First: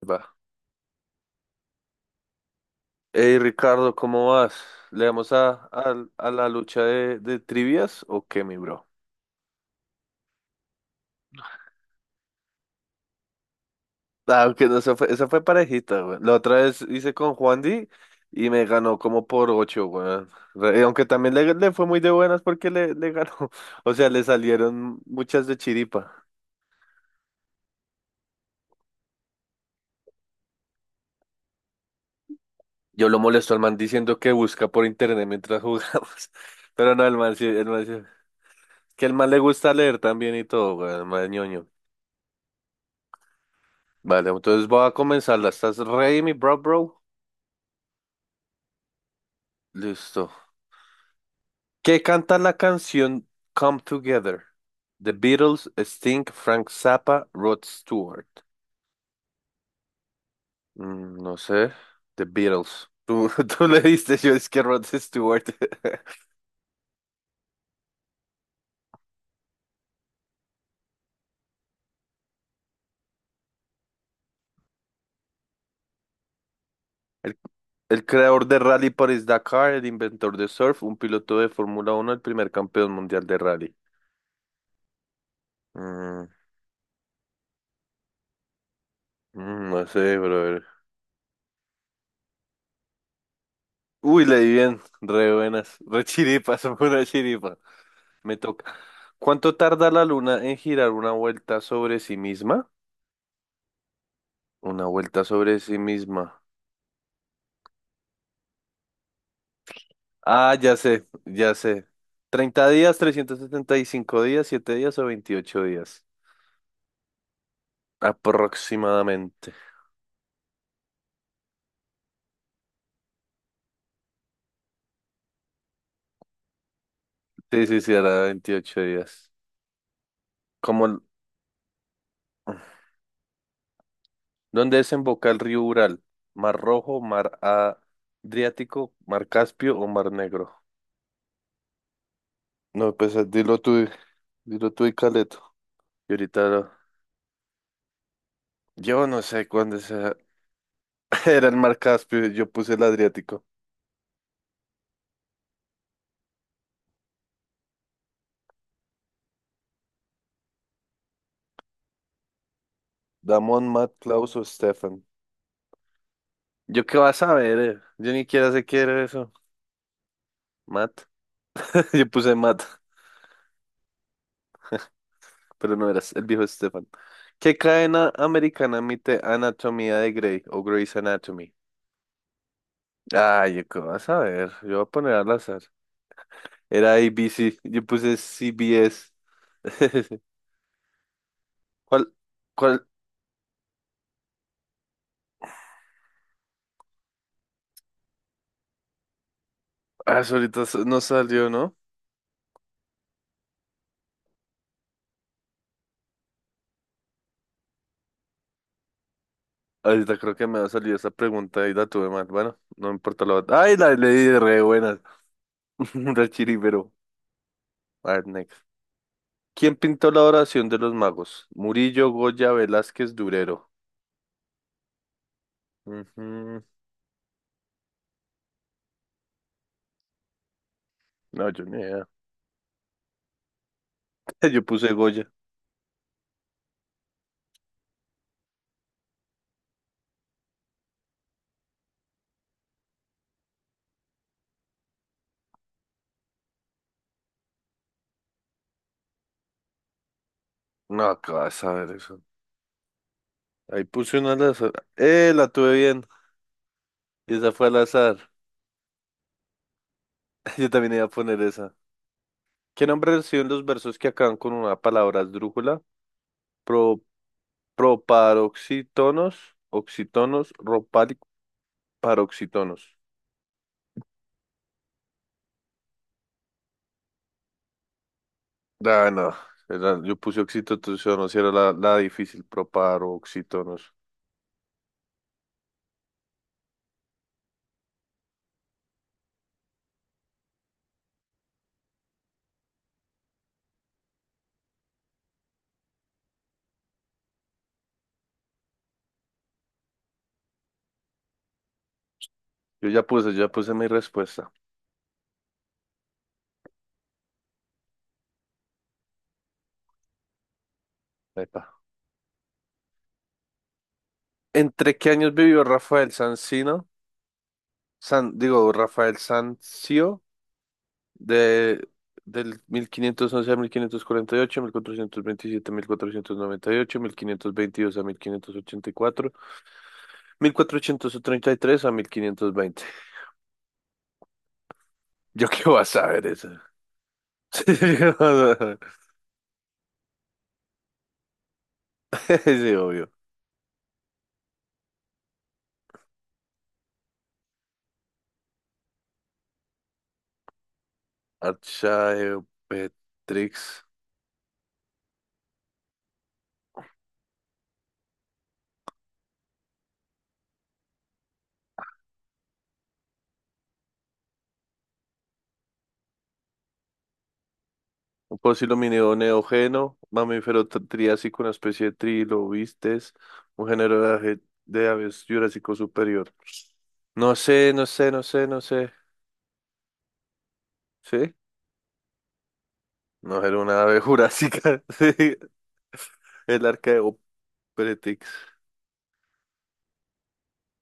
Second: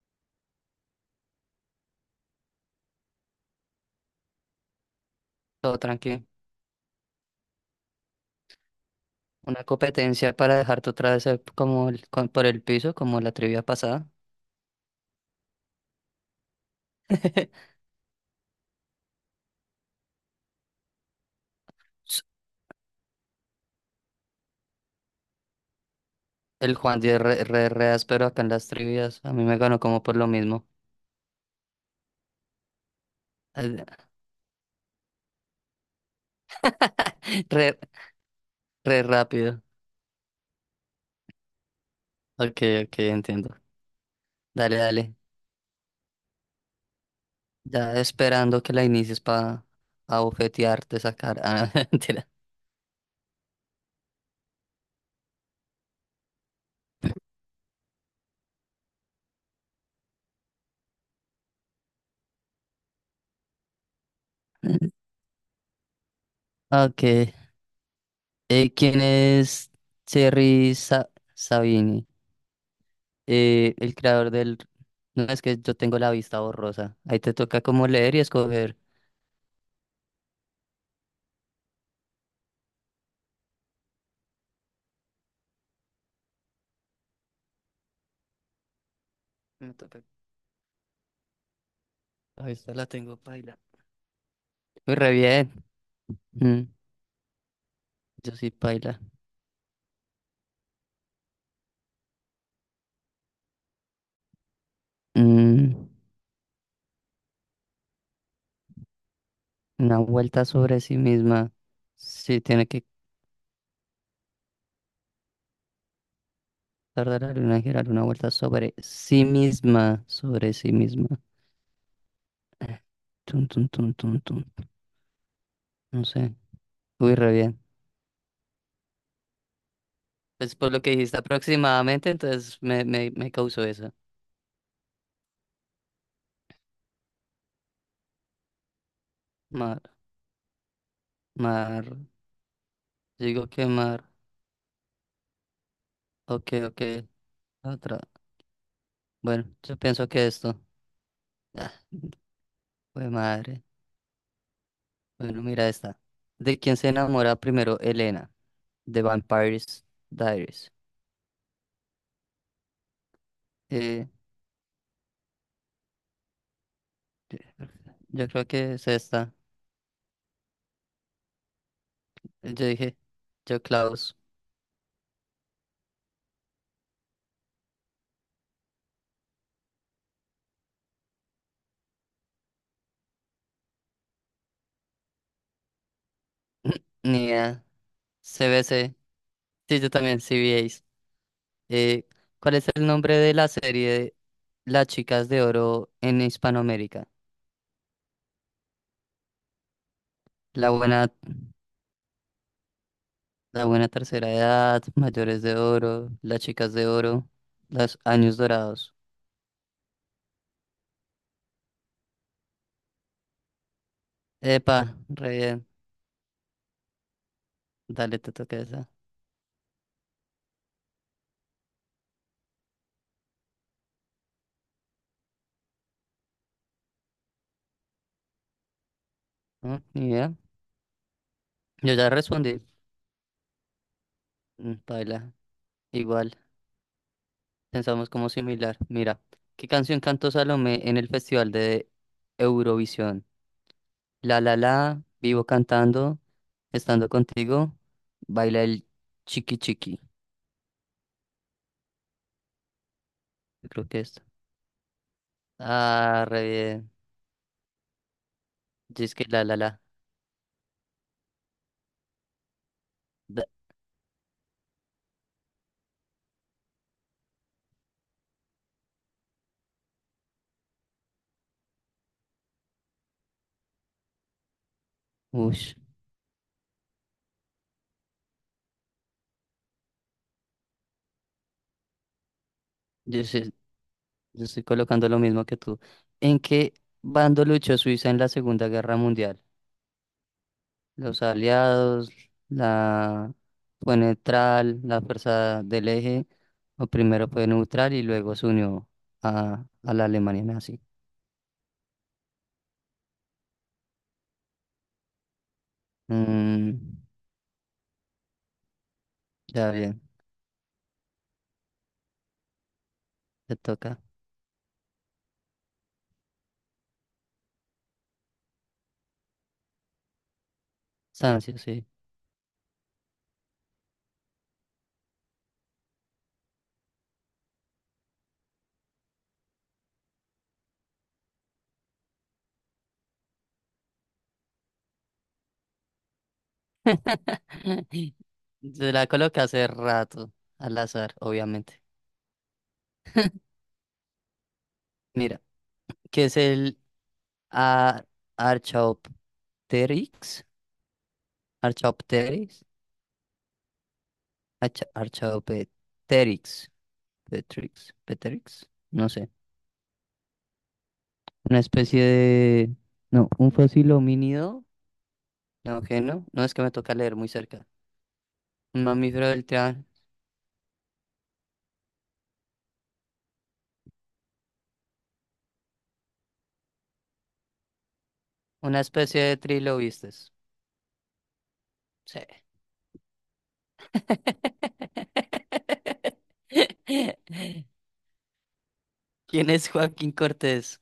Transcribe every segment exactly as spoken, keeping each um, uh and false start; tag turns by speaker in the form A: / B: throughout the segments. A: Va. Hey Ricardo, ¿cómo vas? ¿Le damos a,
B: Todo
A: a,
B: tranquilo.
A: a la lucha de, de trivias o qué, mi bro?
B: Una competencia para dejarte otra vez eh, como el- con- por el piso, como la trivia pasada.
A: Ah, aunque no, esa fue, esa fue parejita, güey. La otra vez hice con Juan Di y me ganó como por ocho, güey. Re- Aunque también le, le fue muy de
B: S-
A: buenas porque le, le ganó. O sea, le salieron muchas de chiripa.
B: El Juan de re, re, re áspero acá en las trivias. A mí me ganó como por lo mismo.
A: Yo lo molesto al man diciendo que busca por internet mientras jugamos. Pero no, el man sí, el
B: Re,
A: man sí-
B: re
A: Que el man le
B: rápido.
A: gusta leer también y todo, güey. El man es ñoño.
B: Ok, ok, entiendo.
A: Vale, entonces
B: Dale,
A: voy a
B: dale.
A: comenzarla. ¿Estás ready, mi bro, bro?
B: Ya esperando que la inicies para
A: Listo.
B: abofetearte, sacar. Ah,
A: ¿Qué
B: mentira.
A: canta la canción Come Together? The Beatles, Sting, Frank Zappa, Rod Stewart. Mm, no sé. The Beatles. Tú, tú le diste, yo es que Rod Stewart.
B: Ok. Eh, ¿quién es Terry Sa- Sabini? eh, el creador del... No, es que yo tengo la vista borrosa. Ahí te
A: El,
B: toca como
A: el
B: leer y
A: creador de
B: escoger.
A: Rally Paris-Dakar, el inventor de surf, un piloto de Fórmula Uno el primer campeón mundial de rally. Mm, mm,
B: Me
A: no
B: toca-
A: sé, brother.
B: La vista la tengo paila.
A: Uy, le di bien.
B: Muy re
A: Re
B: bien.
A: buenas. Re
B: Mm,
A: chiripas, una chiripa.
B: yo
A: Me
B: sí
A: toca.
B: paila.
A: ¿Cuánto tarda la luna en girar una vuelta sobre sí misma? Una vuelta sobre
B: Mm,
A: sí misma.
B: una vuelta
A: Ah, ya
B: sobre sí
A: sé,
B: misma.
A: ya sé.
B: Sí, tiene
A: Treinta
B: que
A: días, trescientos setenta y cinco días, siete días o veintiocho días.
B: tardar la luna en girar una vuelta sobre sí
A: Aproximadamente.
B: misma. Sobre sí misma. Tun, tun, tun, tun, tun. No sé. Uy, re bien.
A: Sí, sí, sí, era veintiocho días.
B: Pues por lo
A: Como,
B: que
A: el-
B: dijiste aproximadamente, entonces me, me, me causó eso.
A: ¿dónde desemboca el río Ural? ¿Mar Rojo, Mar Adriático, Mar Caspio
B: Mar,
A: o Mar Negro?
B: mar.
A: No, pues eh,
B: Digo
A: dilo
B: que
A: tú, y-
B: mar.
A: dilo tú y Caleto. Y ahorita
B: Ok,
A: lo-
B: ok. Otra.
A: yo no
B: Bueno,
A: sé cuándo
B: yo
A: es.
B: pienso que esto.
A: Era el
B: Ah,
A: Mar Caspio, yo puse el
B: jue
A: Adriático.
B: madre. Bueno, mira esta. ¿De quién se enamora primero Elena? De Vampires Diaries.
A: Damon, Matt,
B: Eh,
A: Klaus o Stefan. ¿Yo qué vas a saber? eh? Yo ni
B: yo creo
A: quiera sé
B: que
A: qué
B: es
A: era eso.
B: esta.
A: Matt. Yo puse
B: Yo
A: Matt,
B: dije, yo Klaus.
A: pero no eras el viejo Stefan. ¿Qué cadena americana emite Anatomía de Grey o Grey's Anatomy? Ay, ¿yo qué vas a ver? Yo voy a poner al azar. Era
B: Ni
A: A B C,
B: idea.
A: yo puse
B: C B C.
A: C B S.
B: Sí, yo también, C B As. Eh,
A: ¿Cuál?
B: ¿cuál es
A: ¿Cuál?
B: el nombre de la serie Las Chicas de Oro en Hispanoamérica?
A: Ah, eso ahorita
B: La
A: s- no
B: buena,
A: salió, ¿no?
B: la buena tercera edad, mayores de oro, las chicas de oro, los años dorados.
A: Ahorita creo que me ha salido esa pregunta y la tuve mal. Bueno, no me importa la otra. Ay, la leí de re
B: Epa,
A: buenas.
B: re bien.
A: Re chiribero. A
B: Dale,
A: ver,
B: te
A: next.
B: toca esa.
A: ¿Quién pintó la oración de los magos? Murillo, Goya, Velázquez, Durero. Ujú.
B: ¿No? Ni idea.
A: No, yo ni
B: Yo
A: idea.
B: ya respondí.
A: Yo
B: Mm,
A: puse Goya.
B: paila, igual. Pensamos como similar. Mira, ¿qué canción cantó Salomé en el Festival de Eurovisión? La la la, vivo cantando, estando contigo, baila el chiqui chiqui.
A: No, ¿qué vas a ver eso?
B: Yo
A: Ahí
B: creo que
A: puse
B: es.
A: una al azar. Eh, la tuve bien.
B: Ah, re bien.
A: Y esa fue al azar.
B: Yo es que la la la.
A: Yo también iba a poner esa. ¿Qué nombre
B: Da-
A: reciben los versos que acaban con una palabra esdrújula? Pro, Proparoxítonos, oxítonos, paroxítonos.
B: Ush.
A: Ah, no. Era- yo puse oxítonos, era la, la difícil, pero
B: Yo sé-
A: paroxítonos.
B: yo estoy colocando lo mismo que tú. ¿En qué bando luchó Suiza en la Segunda Guerra Mundial? Los aliados, la fue neutral, la fuerza del eje, o primero fue neutral y luego se unió a, a la Alemania nazi.
A: Yo ya puse, ya puse mi respuesta.
B: Mm, ya bien,
A: Epa.
B: te toca.
A: ¿Entre qué años vivió Rafael Sanzino? San, digo, Rafael Sanzio,
B: Sancio, sí.
A: de, del mil quinientos once a mil quinientos cuarenta y ocho, mil cuatrocientos veintisiete a mil cuatrocientos noventa y ocho, mil quinientos veintidós a mil quinientos ochenta y cuatro, mil cuatrocientos treinta y tres a mil quinientos veinte. Yo qué voy a saber eso.
B: Se la coloca hace rato, al azar, obviamente.
A: Sí, obvio.
B: Mira, ¿qué es el a- Archaeopteryx? ¿Archaeopteryx?
A: Archaeopteryx,
B: Archa- Archaeopteryx. Petrix. Petrix. No sé. Una especie de... No, un fósil homínido. No, que no. No es que me toca leer muy cerca.
A: un
B: Un
A: posidominio
B: mamífero del triángulo.
A: neógeno, mamífero tr- triásico, una especie de trilobites, un género de, aje- de aves jurásico superior. No sé, no sé, no sé, no
B: Una
A: sé.
B: especie de trilobites.
A: ¿Sí?
B: Sí.
A: No era una ave jurásica. Sí, el Archaeopteryx.
B: ¿Quién es Joaquín Cortés?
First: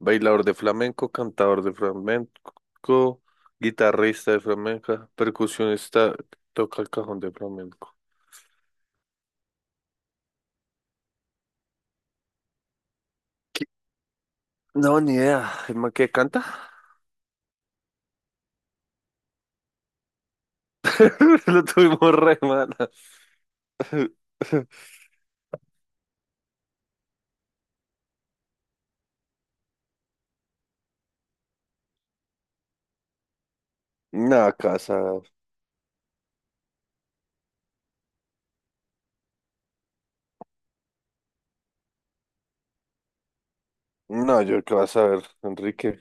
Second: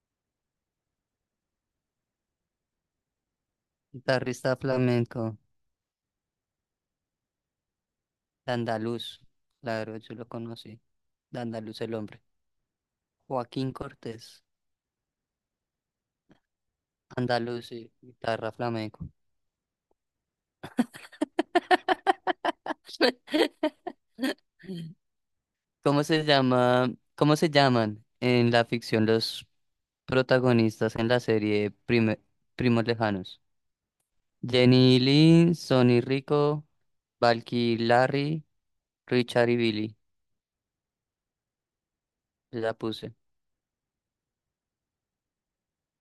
A: Bailador de flamenco, cantador de flamenco, guitarrista de
B: Guitarrista
A: flamenca,
B: flamenco.
A: percusionista, toca el cajón de flamenco.
B: De Andaluz. Claro, yo lo conocí. De Andaluz el hombre.
A: ¿Qué?
B: Joaquín Cortés.
A: No, ni idea. ¿El man que canta?
B: Andaluz y guitarra flamenco.
A: Lo tuvimos re mal.
B: ¿Cómo se llama, ¿cómo se llaman en la ficción los protagonistas en la serie Prime- Primos Lejanos?
A: No,
B: Jenny y
A: casa.
B: Lynn, Sonny y Rico, Valky y Larry, Richard y Billy. La puse.
A: No, yo qué vas a ver, Enrique.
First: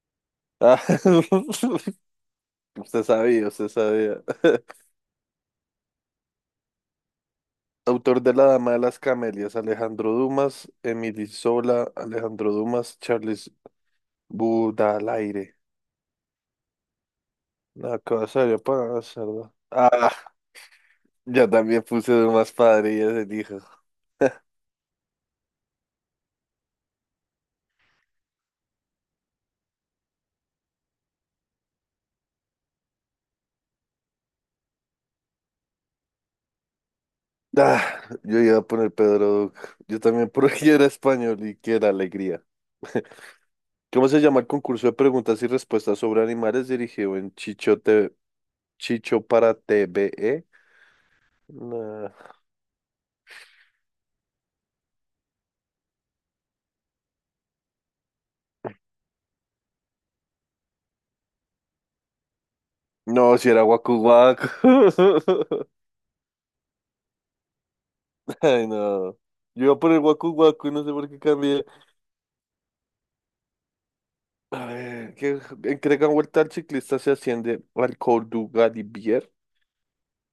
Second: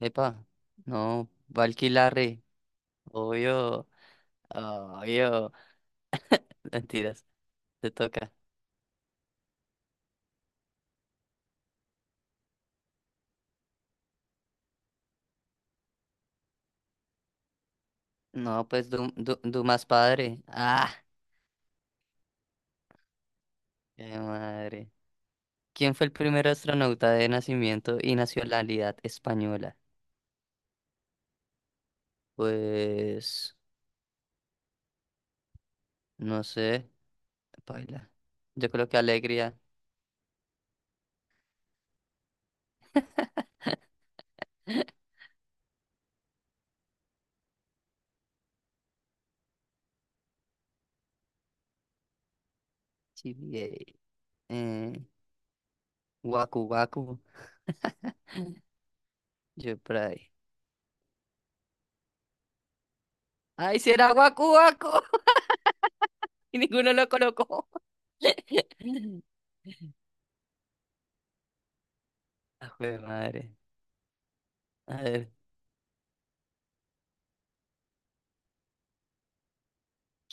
B: Epa,
A: Ah,
B: no, Valky y Larry,
A: usted sabía, usted
B: obvio,
A: sabía.
B: obvio. Mentiras, te
A: Autor de
B: toca.
A: La Dama de las Camelias, Alejandro Dumas, Emily Sola, Alejandro Dumas, Charles Baudelaire. No, qué vas a ver,
B: No, pues
A: para
B: Du- Du-
A: hacerlo.
B: Dumas
A: Ah,
B: padre. Ah,
A: yo también puse Dumas padre y ese dijo.
B: qué madre. ¿Quién fue el primer astronauta de nacimiento y nacionalidad española? Pues no sé,
A: Ah,
B: baila.
A: yo iba a
B: Yo creo
A: poner
B: que
A: Pedro
B: alegría.
A: Duque. Yo también porque era español y que era alegría. ¿Cómo se llama el concurso de preguntas y respuestas sobre animales dirigido en Chicho, Te- Chicho para T V E? No,
B: G B A. Eh, Waku Waku. Yo por ahí.
A: no, si era
B: ¡Ay,
A: Waku
B: será Waku
A: Waku.
B: Waku! Y ninguno lo colocó.
A: Ay, no. Yo iba por el Waku Waku y no sé por qué cambié.
B: Ah, jue madre.
A: A
B: A
A: ver,
B: ver,
A: ¿qué entregan vuelta al ciclista se asciende al Córdoba Bier?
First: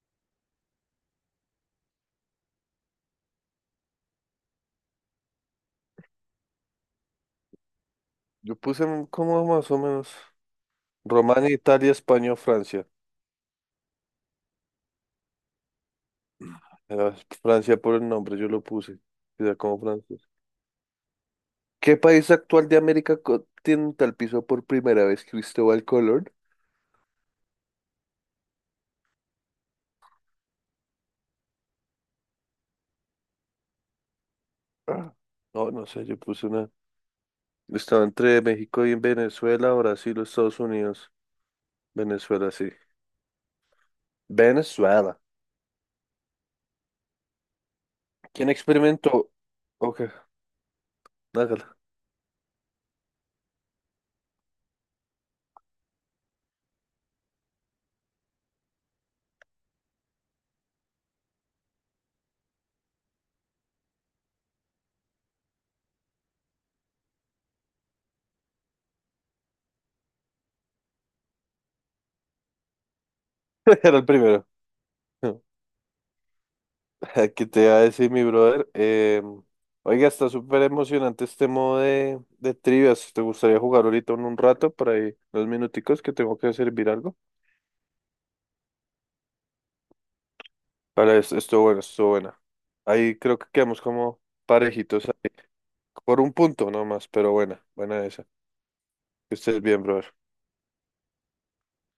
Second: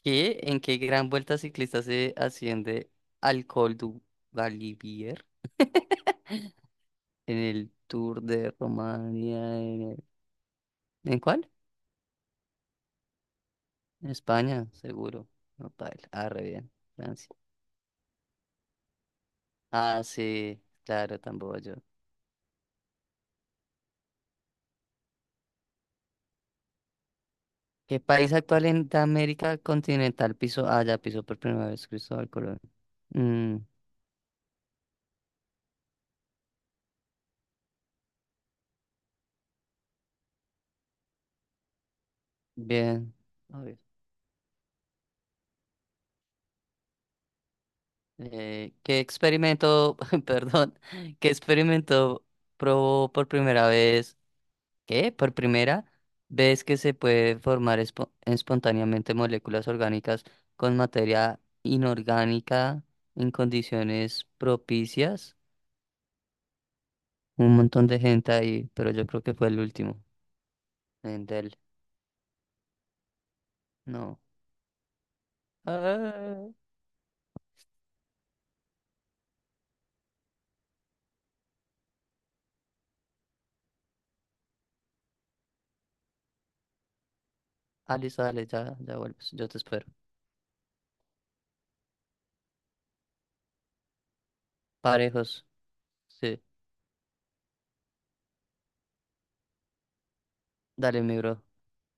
B: ¿qué, ¿en qué gran vuelta ciclista se asciende al Col du Galibier? En el Tour de
A: Yo puse un-
B: Romania.
A: como más o
B: ¿En, el-
A: menos
B: ¿en cuál?
A: Romania, Italia, España, Francia.
B: En España, seguro. No, paila. Ah, re bien.
A: Era
B: Francia.
A: Francia por el nombre, yo lo puse. Era como
B: Ah,
A: Francia.
B: sí, claro, tampoco yo.
A: ¿Qué país actual de América continental pisó por primera vez Cristóbal Colón?
B: ¿Qué país actual en de América continental pisó? Ah, ya pisó por primera vez Cristóbal Colón. Mm,
A: Ah. No, no sé, yo puse una. Estaba entre México y Venezuela, Brasil o Estados Unidos. Venezuela, sí.
B: bien. A ver.
A: Venezuela. ¿Quién
B: Eh, ¿qué
A: experimentó?
B: experimento,
A: Ok,
B: perdón, ¿qué
A: hágala.
B: experimento probó por primera vez? ¿Qué? ¿Por primera vez que se puede formar espo- espontáneamente moléculas orgánicas con materia inorgánica en condiciones propicias? Un montón de gente ahí, pero yo creo que fue el último. Endel,
A: Era el
B: no.
A: primero.
B: Ah,
A: ¿Qué te iba a decir, mi brother? Eh, oiga, está súper emocionante este modo de, de trivias. ¿Te gustaría jugar ahorita en un rato, por ahí, dos minuticos, que tengo que servir algo?
B: Ali, sale, ya, ya vuelves. Yo te espero.
A: Vale, es- estuvo bueno, estuvo buena. Ahí creo que quedamos como parejitos ahí,
B: Parejos,
A: por un
B: sí.
A: punto nomás, pero buena, buena esa. Que estés bien, brother.
B: Dale, mi bro.